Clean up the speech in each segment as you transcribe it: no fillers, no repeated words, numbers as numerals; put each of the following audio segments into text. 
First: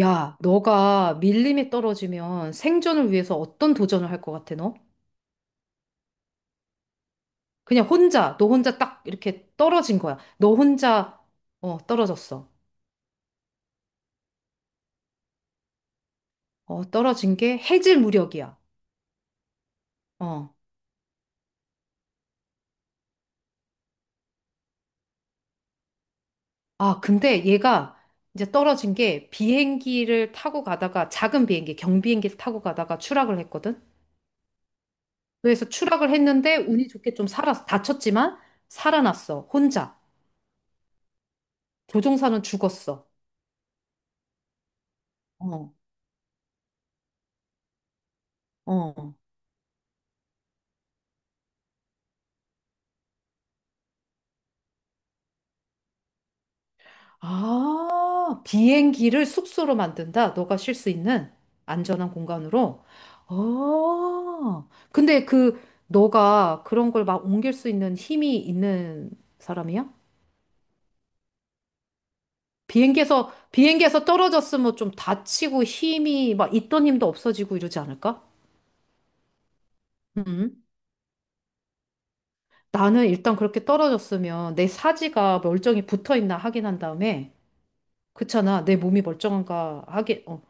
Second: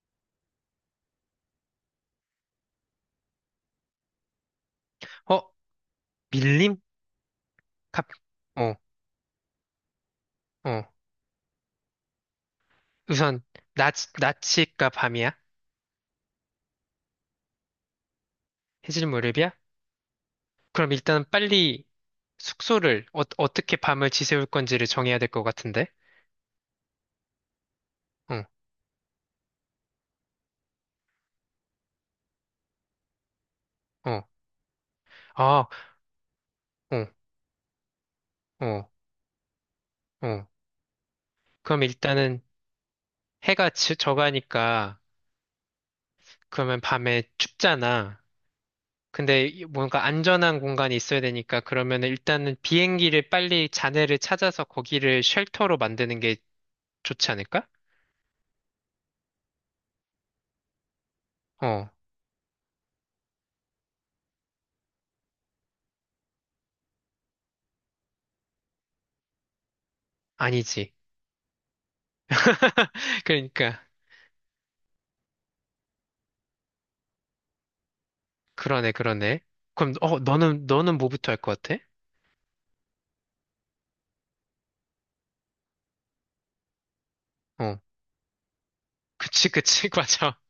야, 너가 밀림에 떨어지면 생존을 위해서 어떤 도전을 할 것 같아, 너? 어, 밀림? 그냥 갑, 혼자, 너 어, 혼자 딱 이렇게 떨어진 거야. 너 어. 혼자, 어, 떨어졌어. 우선, 낮, 낮이가 밤이야? 어, 떨어진 게 해질 무렵이야. 해질 무렵이야? 어. 그럼 일단 빨리 숙소를, 어떻게 밤을 지새울 건지를 정해야 될 것 같은데? 아, 근데 얘가 어, 이제 떨어진 게 비행기를 타고 가다가 작은 비행기, 경비행기를 타고 가다가 추락을 했거든? 어. 아, 그래서 추락을 했는데 운이 어, 좋게 좀 살았어. 다쳤지만 어, 살아났어. 혼자. 어. 그럼 일단은 조종사는 죽었어. 저가니까, 어, 그러면 밤에 춥잖아. 어. 근데 뭔가 안전한 공간이 있어야 되니까, 그러면 일단은 비행기를 빨리 잔해를 찾아서 거기를 쉘터로 만드는 게 좋지 않을까? 아, 비행기를 숙소로 만든다. 너가 쉴 수 있는 어, 안전한 공간으로. 어. 근데 그 너가 그런 걸 막 옮길 수 있는 힘이 있는 사람이야? 아니지. 비행기에서 그러니까 비행기에서 떨어졌으면 좀 다치고 힘이 막 있던 힘도 없어지고 이러지 않을까? 그러네 그러네. 그럼 음. 너는 뭐부터 할 것 같아? 나는 일단 그렇게 떨어졌으면 내 사지가 멀쩡히 붙어 있나 확인한 다음에 어, 그렇잖아. 내 몸이 그치 멀쩡한가 그치. 하게 맞아.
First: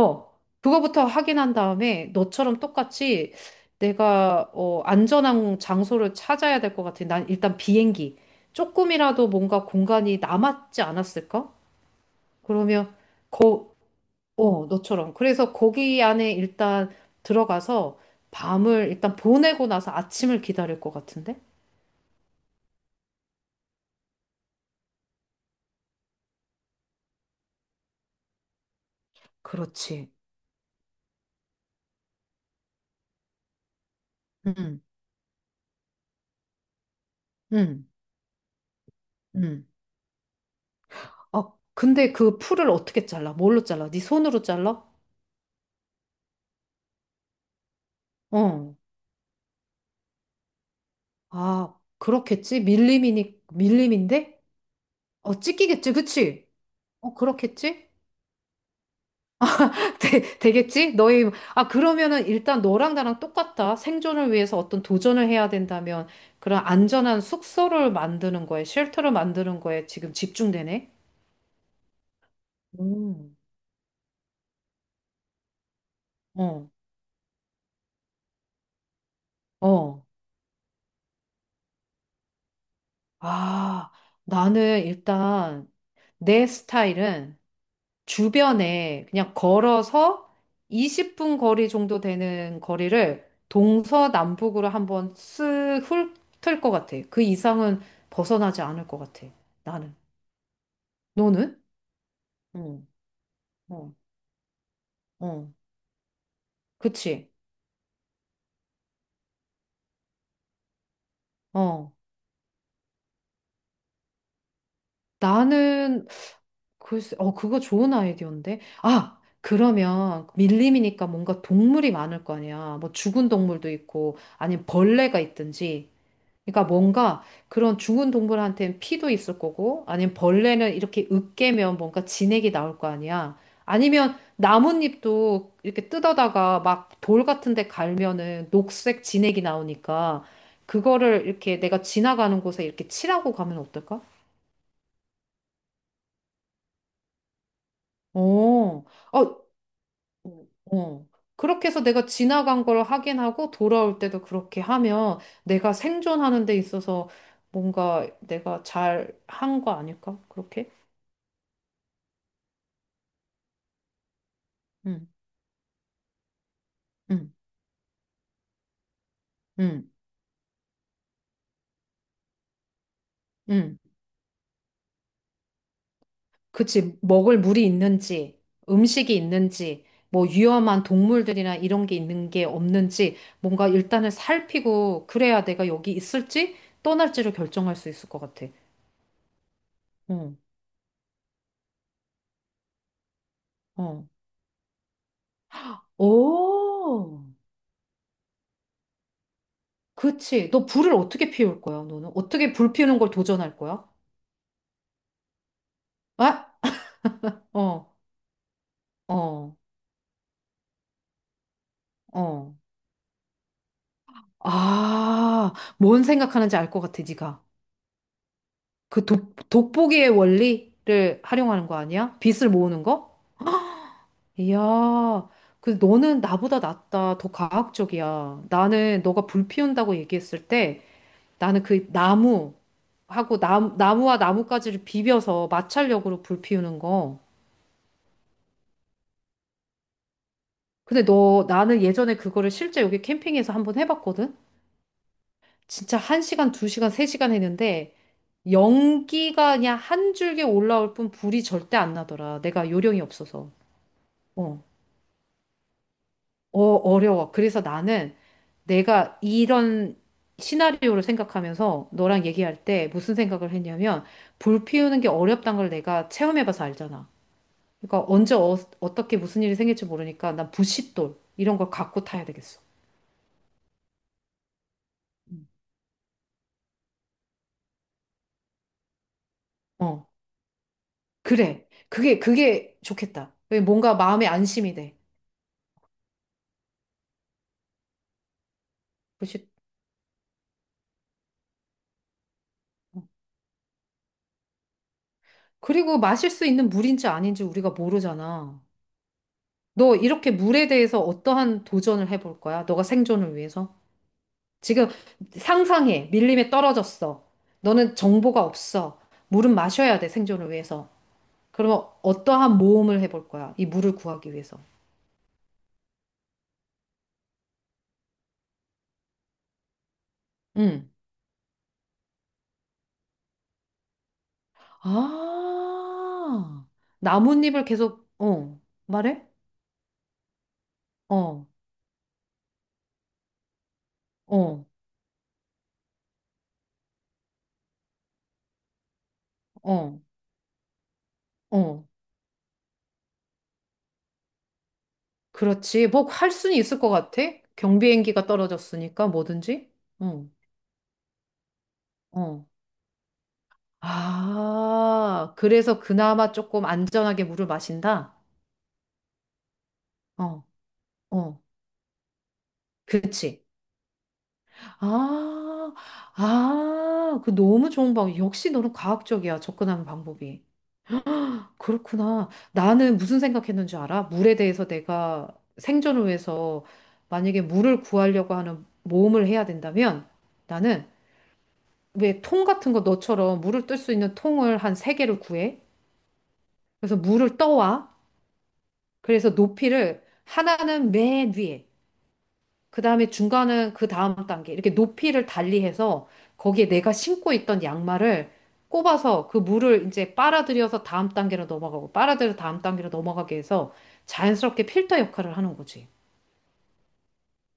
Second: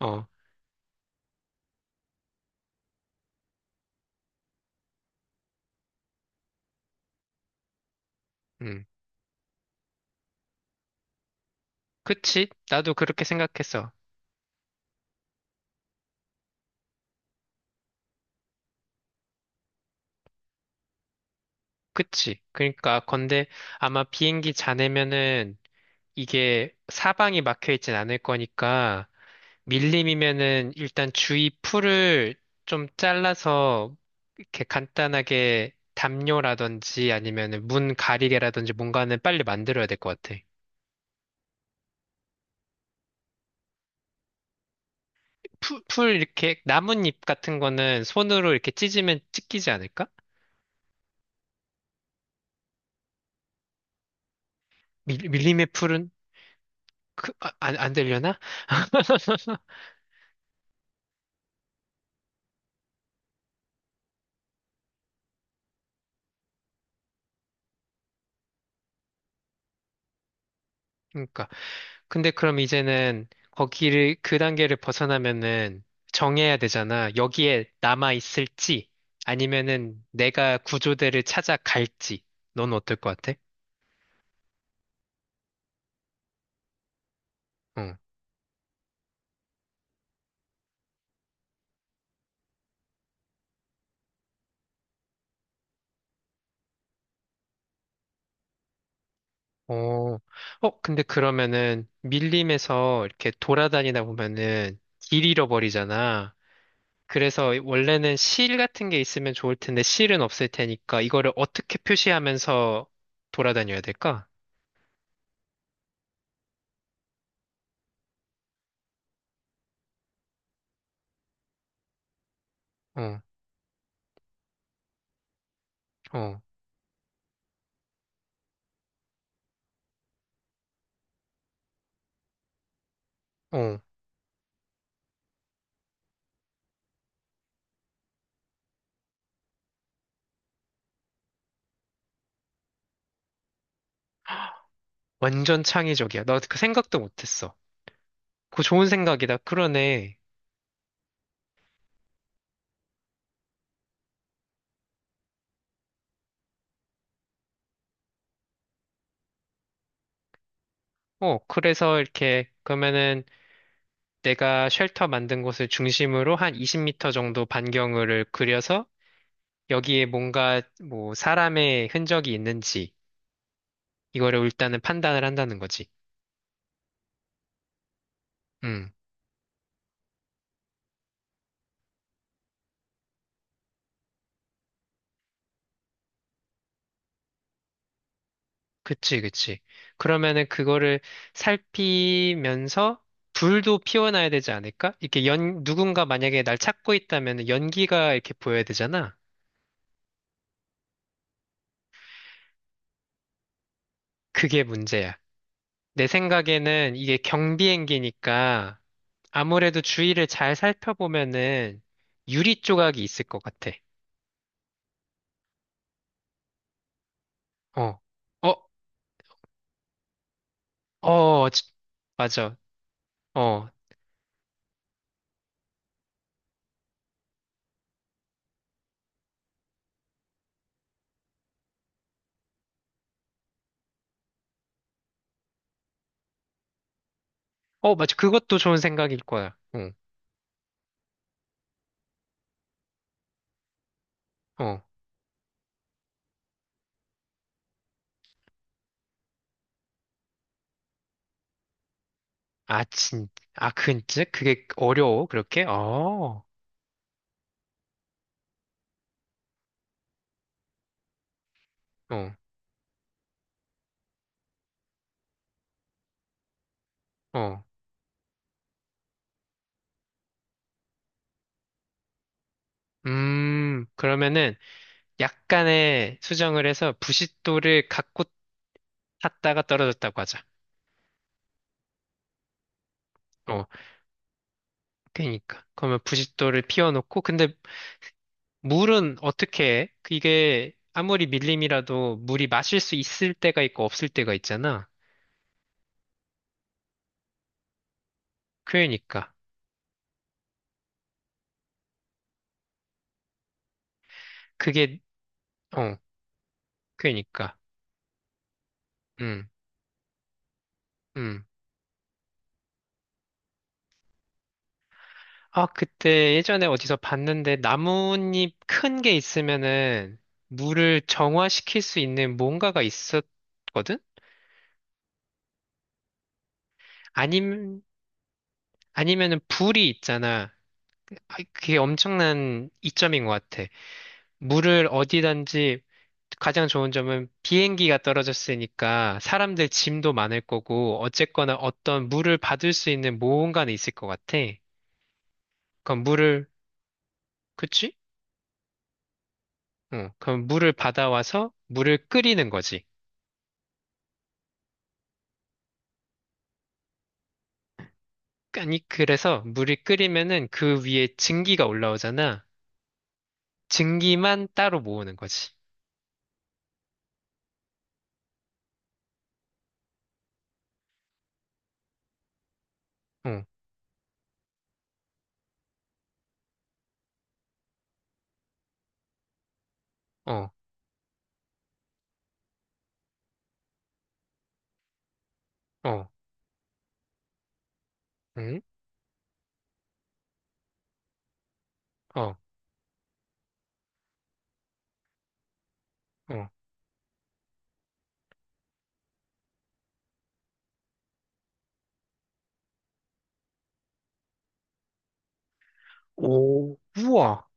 어. 그거부터 확인한 다음에 너처럼 똑같이 내가 안전한 장소를 찾아야 될 것 같아. 난 일단 비행기. 음. 조금이라도 뭔가 공간이 남았지 않았을까? 그치, 나도 그러면 그렇게 거, 생각했어. 너처럼. 그래서 거기 안에 일단 들어가서 밤을 일단 보내고 나서 아침을 기다릴 것 같은데? 그치. 그러니까 건데 아마 비행기 자네면은 이게 사방이 막혀 있진 않을 거니까 그렇지. 밀림이면은 일단 주위 풀을 좀 잘라서 이렇게 응, 간단하게 담요라든지 아니면은 응, 문 가리개라든지 뭔가는 빨리 응. 만들어야 될 것 같아. 아, 근데 그 풀을 어떻게 잘라? 뭘로 잘라? 네 손으로 잘라? 풀 이렇게 나뭇잎 같은 거는 손으로 이렇게 어. 찢으면 찢기지 않을까? 아, 그렇겠지? 밀림인데? 어, 밀림의 찍히겠지, 풀은 그치? 어, 그렇겠지? 안 되려나? 되겠지? 너희, 아, 그러면은 일단 너랑 나랑 똑같다. 생존을 위해서 어떤 도전을 해야 된다면 그런 안전한 숙소를 만드는 거에, 쉘터를 만드는 거에 지금 집중되네? 그러니까. 근데 그럼 이제는 음. 거기를 그 단계를 벗어나면은 정해야 어, 되잖아. 여기에 남아 있을지 아니면은 어. 내가 구조대를 찾아갈지. 넌 어떨 것 같아? 아, 나는 일단 내 스타일은 응. 주변에 그냥 걸어서 20분 거리 정도 되는 거리를 동서남북으로 한번 쓱 훑을 것 같아. 그 이상은 벗어나지 않을 것 같아. 나는. 어. 근데 너는? 그러면은 응, 밀림에서 이렇게 어, 돌아다니다 보면은 길 어. 잃어버리잖아. 그치? 그래서 원래는 실 같은 게 있으면 좋을 텐데 실은 없을 테니까 이거를 어떻게 어. 표시하면서 돌아다녀야 될까? 나는, 글쎄, 그거 좋은 아이디어인데? 아! 그러면 밀림이니까 뭔가 동물이 많을 거 아니야. 뭐 어, 죽은 동물도 있고, 아니면 벌레가 있든지. 어, 그러니까 뭔가 그런 죽은 동물한테는 피도 있을 거고, 아니면 벌레는 이렇게 으깨면 뭔가 진액이 나올 거 아니야. 어. 아니면 나뭇잎도 이렇게 뜯어다가 막 돌 같은 데 갈면은 녹색 진액이 나오니까, 그거를 이렇게 내가 지나가는 곳에 이렇게 칠하고 가면 어떨까? 완전 창의적이야. 나 그 생각도 못했어. 그거 어, 좋은 생각이다. 어, 그러네. 어. 그렇게 해서 내가 지나간 걸 확인하고 돌아올 때도 그렇게 하면 내가 생존하는 데 있어서 뭔가 내가 잘 한 거 아닐까? 그렇게? 그래서 이렇게 그러면은 내가 쉘터 응, 만든 곳을 중심으로 한 20m 응, 정도 반경을 그려서 응, 여기에 뭔가 뭐 사람의 흔적이 있는지 응. 이거를 일단은 판단을 한다는 거지. 그치. 먹을 물이 있는지, 음. 음식이 있는지, 뭐 위험한 동물들이나 이런 게 있는 게 없는지, 뭔가 일단은 살피고, 그래야 내가 여기 있을지, 떠날지를 결정할 수 있을 것 같아. 그치, 그치. 어 그러면은 그거를 살피면서 불도 어. 피워놔야 되지 않을까? 누군가 만약에 날 찾고 오, 있다면 연기가 이렇게 보여야 되잖아. 그치. 너 불을 어떻게 피울 거야, 너는? 어떻게 불 피우는 걸 도전할 거야? 그게 문제야. 내 아? 생각에는 이게 어, 경비행기니까 어, 아무래도 주위를 잘 살펴보면은 어. 유리 조각이 있을 것 같아. 아, 뭔 생각하는지 알 것 같아, 네가. 어, 어, 그 돋보기의 원리를 어, 활용하는 거 아니야? 빛을 맞아. 모으는 거? 어, 이야, 그 너는 나보다 낫다. 더 과학적이야. 나는 너가 불 피운다고 얘기했을 때 나는 그 나무하고 나무와 나뭇가지를 비벼서 마찰력으로 불 피우는 거. 어, 맞아. 그것도 좋은 생각일 거야. 응, 근데 너, 나는 예전에 그거를 실제 여기 캠핑에서 한번 해봤거든? 어. 진짜 한시간두시간세시간 했는데 연기가 그냥 한 줄기 올라올 뿐 불이 절대 안 나더라. 내가 아, 요령이 진, 없어서. 아, 근, 어. 그게 어려워, 그렇게? 어. 어, 어려워. 그래서 나는 내가 이런 시나리오를 생각하면서 너랑 어, 얘기할 때 무슨 생각을 했냐면 불 피우는 게 어렵다는 걸 내가 체험해봐서 알잖아. 어. 그러니까 언제 어떻게 무슨 일이 생길지 모르니까 난 부싯돌 이런 걸 갖고 타야 되겠어. 그러면은 음. 약간의 수정을 해서 부싯돌을 갖고 탔다가 어, 떨어졌다고 하자. 그래. 그게, 그게 좋겠다. 왜 어, 뭔가 마음에 안심이 돼. 그러니까. 그러면 부싯돌을 피워놓고, 근데 물은 부싯- 어떻게 해? 이게 아무리 밀림이라도 물이 마실 수 있을 때가 있고 없을 때가 있잖아. 그리고 마실 수 있는 물인지 아닌지 우리가 모르잖아. 그러니까. 너 이렇게 물에 대해서 어떠한 도전을 해볼 거야? 너가 생존을 위해서? 지금 그게, 어, 상상해. 밀림에 떨어졌어. 그러니까. 너는 정보가 없어. 음, 물은 마셔야 돼, 생존을 위해서. 음. 그러면 어떠한 모험을 해볼 거야? 이 물을 구하기 위해서. 아, 그때 예전에 어디서 봤는데 나뭇잎 큰 게 있으면은 응. 물을 정화시킬 수 있는 뭔가가 있었 거든 아, 나뭇잎을 아님, 계속, 말해? 아니면은 불이 있잖아. 아, 어, 그게 엄청난 이점인 것 같아. 어, 물을 어디든지 가장 좋은 점은 비행기가 떨어졌으니까 사람들 어, 짐도 많을 거고 어쨌거나 어. 어떤 물을 받을 수 있는 모험가는 있을 것 같아. 그렇지. 그럼 뭐 할 물을, 수는 있을 것 같아. 그치? 경비행기가 떨어졌으니까 뭐든지. 응. 응, 그럼 물을 받아와서 물을 어. 끓이는 거지. 아, 그래서 그나마 조금 안전하게 물을 마신다? 아니, 그래서 물이 어, 끓이면은 그 위에 어. 증기가 올라오잖아. 그치. 증기만 따로 모으는 거지. 아, 아, 그 너무 좋은 방법. 역시 너는 과학적이야, 접근하는 방법이. 그렇구나. 나는 무슨 어, 생각했는 줄 알아? 물에 대해서 내가 생존을 위해서 만약에 물을 구하려고 하는 모험을 해야 된다면 어, 나는 왜 통 같은 거 너처럼 물을 뜰 수 있는 통을 한 세 개를 구해? 어, 그래서 물을 떠와. 응, 그래서 높이를 하나는 맨 위에. 어. 그 다음에 중간은 그 다음 단계. 이렇게 높이를 달리해서 어. 거기에 내가 신고 있던 양말을 꼽아서 그 물을 이제 빨아들여서 다음 단계로 넘어가고 빨아들여 다음 단계로 넘어가게 해서 자연스럽게 필터 역할을 하는 거지. 오, 우와.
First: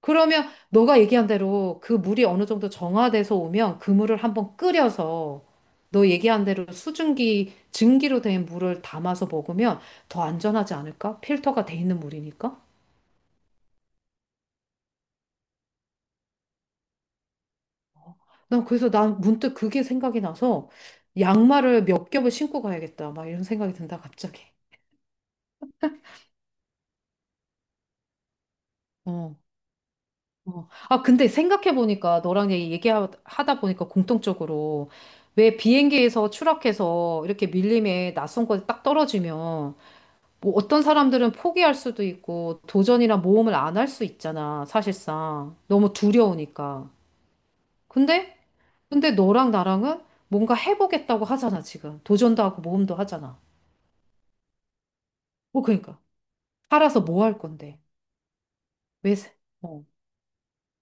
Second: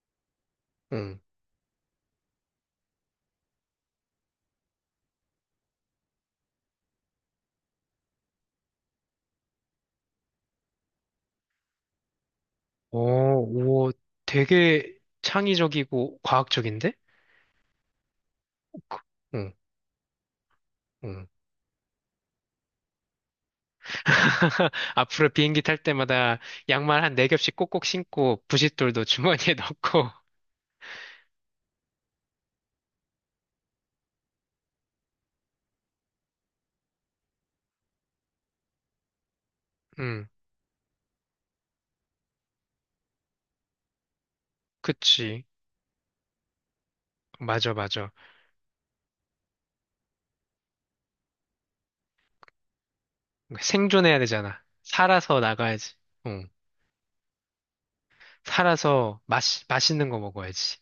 그러면 너가 응. 얘기한 대로 그 물이 어느 정도 정화돼서 오면 그 물을 한번 끓여서 너 얘기한 대로 수증기, 증기로 된 물을 담아서 먹으면 더 안전하지 않을까? 필터가 돼 있는 물이니까? 오, 우와. 되게 창의적이고 과학적인데? 나 그래서 그- 난 응, 문득 그게 생각이 나서 응. 양말을 몇 겹을 신고 가야겠다. 막 이런 생각이 든다, 갑자기. 앞으로 비행기 탈 때마다 양말 한 네 겹씩 꼭꼭 신고 부싯돌도 어. 주머니에 넣고. 어. 아, 근데 생각해보니까 너랑 얘기하다 보니까 공통적으로 왜 비행기에서 추락해서 이렇게 밀림에 낯선 곳에 딱 떨어지면 응, 뭐 어떤 사람들은 포기할 수도 있고 도전이나 모험을 안 할 수 있잖아, 그치. 사실상. 너무 두려우니까. 맞아, 맞아. 근데, 근데 너랑 나랑은 뭔가 해보겠다고 하잖아, 지금. 도전도 하고 모험도 하잖아. 그러니까 생존해야 되잖아. 살아서 뭐, 나가야지. 그러니까. 응. 팔아서 뭐 할 건데? 왜 살아서 사- 맛, 어. 맛있는 거 먹어야지.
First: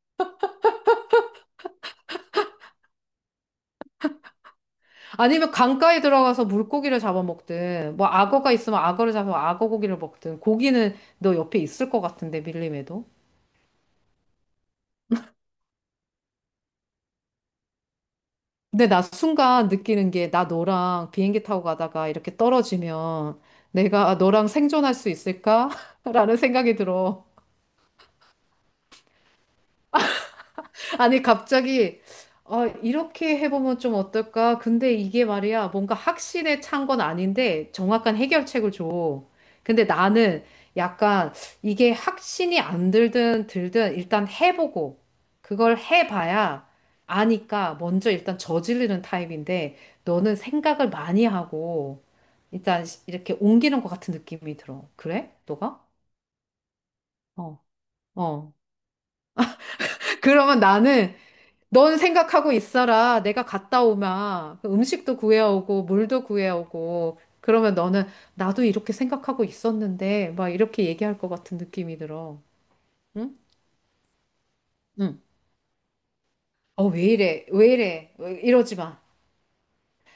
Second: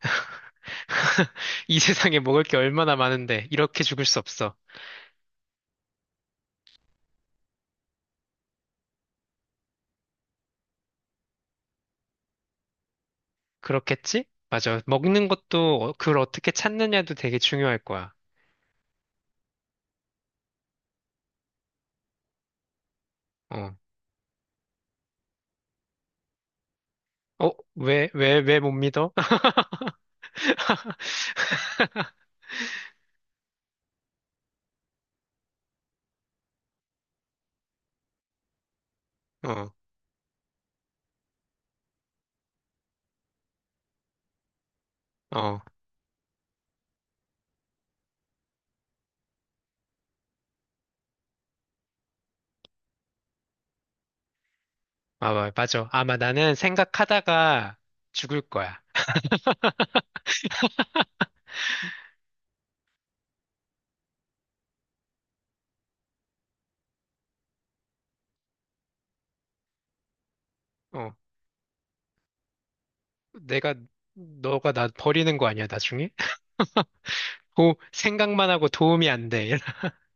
이 세상에 먹을 게 얼마나 많은데 이렇게 죽을 수 없어. 아니면 강가에 들어가서 물고기를 잡아먹든, 뭐 악어가 있으면 악어를 잡아 악어 고기를 먹든, 고기는 너 옆에 있을 것 같은데, 밀림에도. 그렇겠지? 맞아. 먹는 것도 그걸 어떻게 찾느냐도 되게 중요할 거야. 근데 나 순간 느끼는 게, 나 너랑 비행기 타고 가다가 이렇게 떨어지면 어. 내가 너랑 생존할 수 있을까? 라는 생각이 들어. 어, 왜 못 믿어? 아니, 갑자기, 아, 이렇게 해보면 좀 어떨까? 근데 이게 말이야, 뭔가 확신에 찬 건 아닌데, 정확한 해결책을 줘. 어, 근데 나는 약간 이게 확신이 안 들든 들든 일단 해보고, 어. 그걸 해봐야 아니까 먼저 일단 저지르는 타입인데, 너는 생각을 많이 하고, 일단 이렇게 옮기는 것 같은 느낌이 들어. 그래? 아, 너가? 맞아. 아마 나는 어, 생각하다가 죽을 어. 거야. 그러면 나는 넌 생각하고 있어라. 내가 갔다 오면 음식도 구해오고 물도 구해오고 그러면 너는 나도 이렇게 생각하고 있었는데 막 이렇게 어. 얘기할 것 같은 느낌이 들어. 응? 내가, 너가 나 응. 버리는 거 아니야, 나중에? 어, 왜 이래? 왜 오, 이래? 어, 생각만 하고 이러지 마. 도움이 안 돼.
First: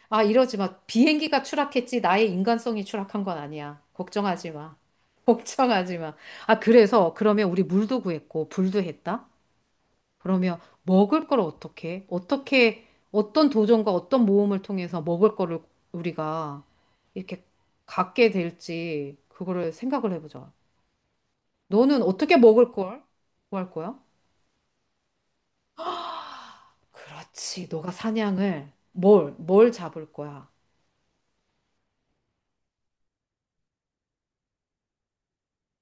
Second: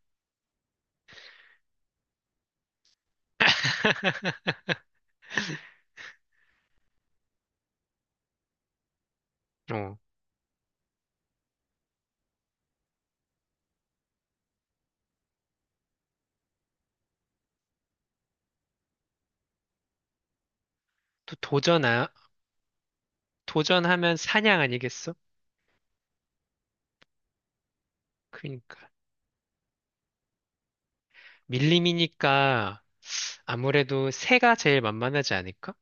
아, 이러지 마. 비행기가 추락했지 나의 인간성이 추락한 건 아니야. 걱정하지 마. 걱정하지 마. 아, 그래서 그러면 우리 물도 구했고 불도 했다. 어, 그러면 먹을 걸 어떻게, 어떻게, 어떤 도전과 어떤 모험을 통해서 먹을 거를 우리가 이렇게 갖게 될지, 그거를 생각을 해보자. 또 너는 도전하, 어떻게 먹을 걸 구할 거야? 도전하면 사냥 아니겠어? 그렇지. 너가 사냥을 그러니까. 뭘, 뭘 잡을 거야? 밀림이니까 아무래도 새가 제일 만만하지 않을까?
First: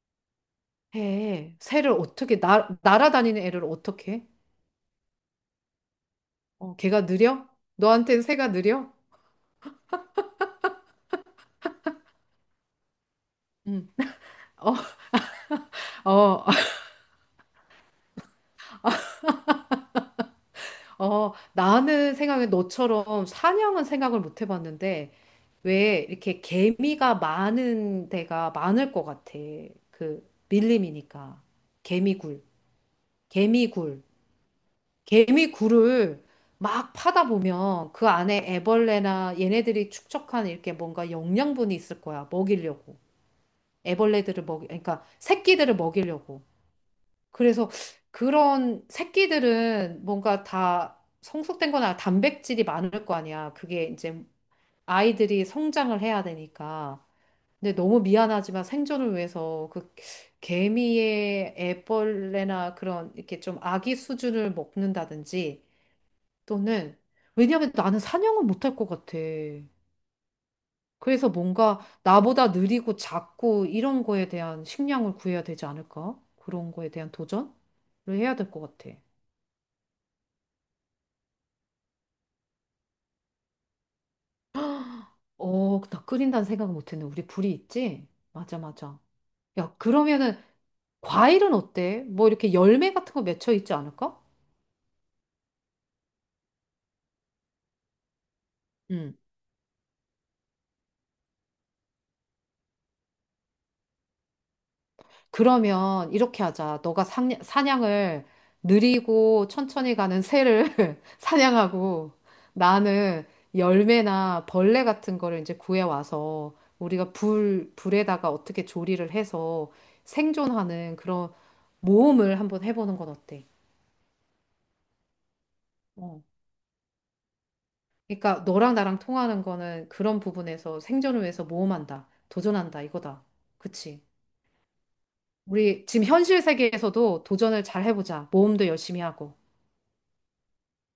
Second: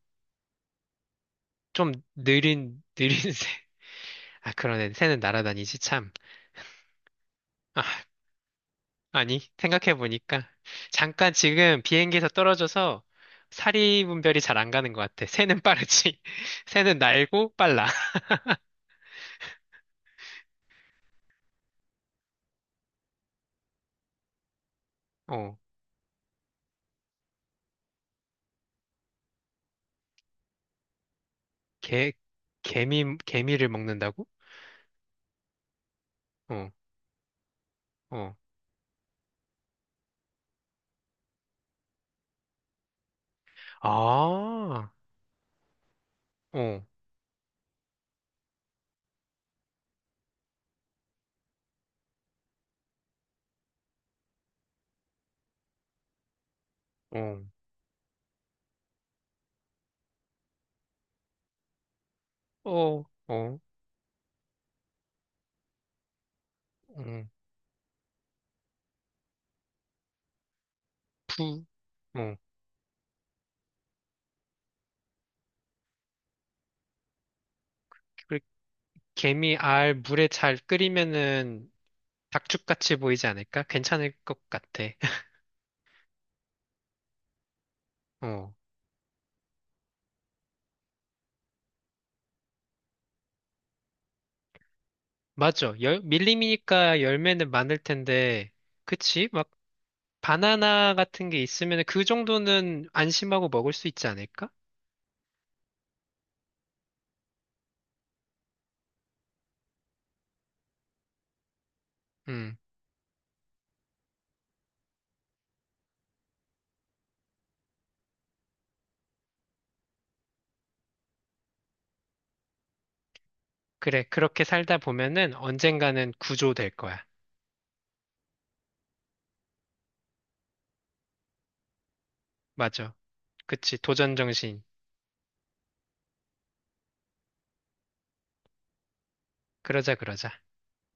해. 새를 좀 어떻게, 날 느린, 느린 날아다니는 새. 애를 어떻게 해? 아, 그러네. 새는 날아다니지, 참. 어, 걔가 느려? 아, 너한테는 새가 느려? 아니, 생각해보니까. 잠깐 지금 비행기에서 떨어져서 응. 사리 분별이 잘 안 어, 가는 것 같아. 새는 빠르지. 어, 새는 날고 빨라. 어, 나는 생각에 너처럼 사냥은 생각을 못 해봤는데, 어, 왜 이렇게 개미가 많은 데가 많을 것 같아. 그 밀림이니까. 개, 개미굴, 개미를 개미굴, 먹는다고? 개미굴을 어, 막 파다 보면 그 어. 안에 애벌레나 얘네들이 축적한 이렇게 뭔가 영양분이 있을 거야. 먹이려고. 아, 애벌레들을 먹이, 어, 그러니까 새끼들을 먹이려고. 어, 그래서 그런 새끼들은 뭔가 다 성숙된 거나 단백질이 많을 거 아니야. 그게 이제 아이들이 성장을 해야 되니까. 어, 근데 너무 미안하지만 생존을 위해서 그 개미의 어, 애벌레나 어, 그런 이렇게 어, 좀 아기 수준을 먹는다든지 또는 어, 왜냐하면 나는 사냥은 못할 것 같아. 그래서 부, 뭔가 어. 나보다 느리고 작고 이런 거에 대한 식량을 구해야 되지 않을까? 그런 거에 대한 도전을 해야 그래, 될 것 같아. 개미 알 물에 잘 끓이면은 닭죽같이 보이지 않을까? 괜찮을 것 같아. 어, 나 끓인다는 생각은 못했네. 우리 불이 있지? 어, 맞아, 맞아. 야, 그러면은 과일은 어때? 뭐 이렇게 열매 같은 거 맺혀 있지 않을까? 맞아. 밀림이니까 열매는 많을 텐데, 응. 그치? 막 바나나 같은 게 있으면 그 정도는 안심하고 먹을 수 있지 않을까? 그러면 이렇게 하자. 너가 사냥을 느리고 천천히 가는 새를 사냥하고 음, 나는 열매나 벌레 같은 거를 이제 구해와서 우리가 불, 불에다가 어떻게 조리를 해서 생존하는 그런 모험을 한번 해보는 건 어때? 그래. 그렇게 살다 보면은 언젠가는 어. 구조될 거야. 그러니까 너랑 나랑 통하는 거는 그런 부분에서 생존을 위해서 모험한다. 도전한다. 맞아. 이거다. 그치. 그치? 도전 정신. 우리 지금 현실 세계에서도 도전을 잘 해보자. 모험도 열심히 하고. 그러자, 그러자.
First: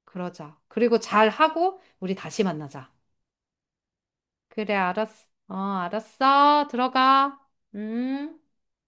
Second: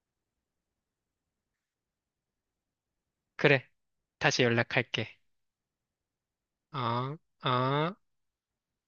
그러자. 그리고 잘 하고 우리 다시 만나자. 그래. 다시 그래, 연락할게. 알았어. 어, 알았어. 어, 들어가. 어. 음.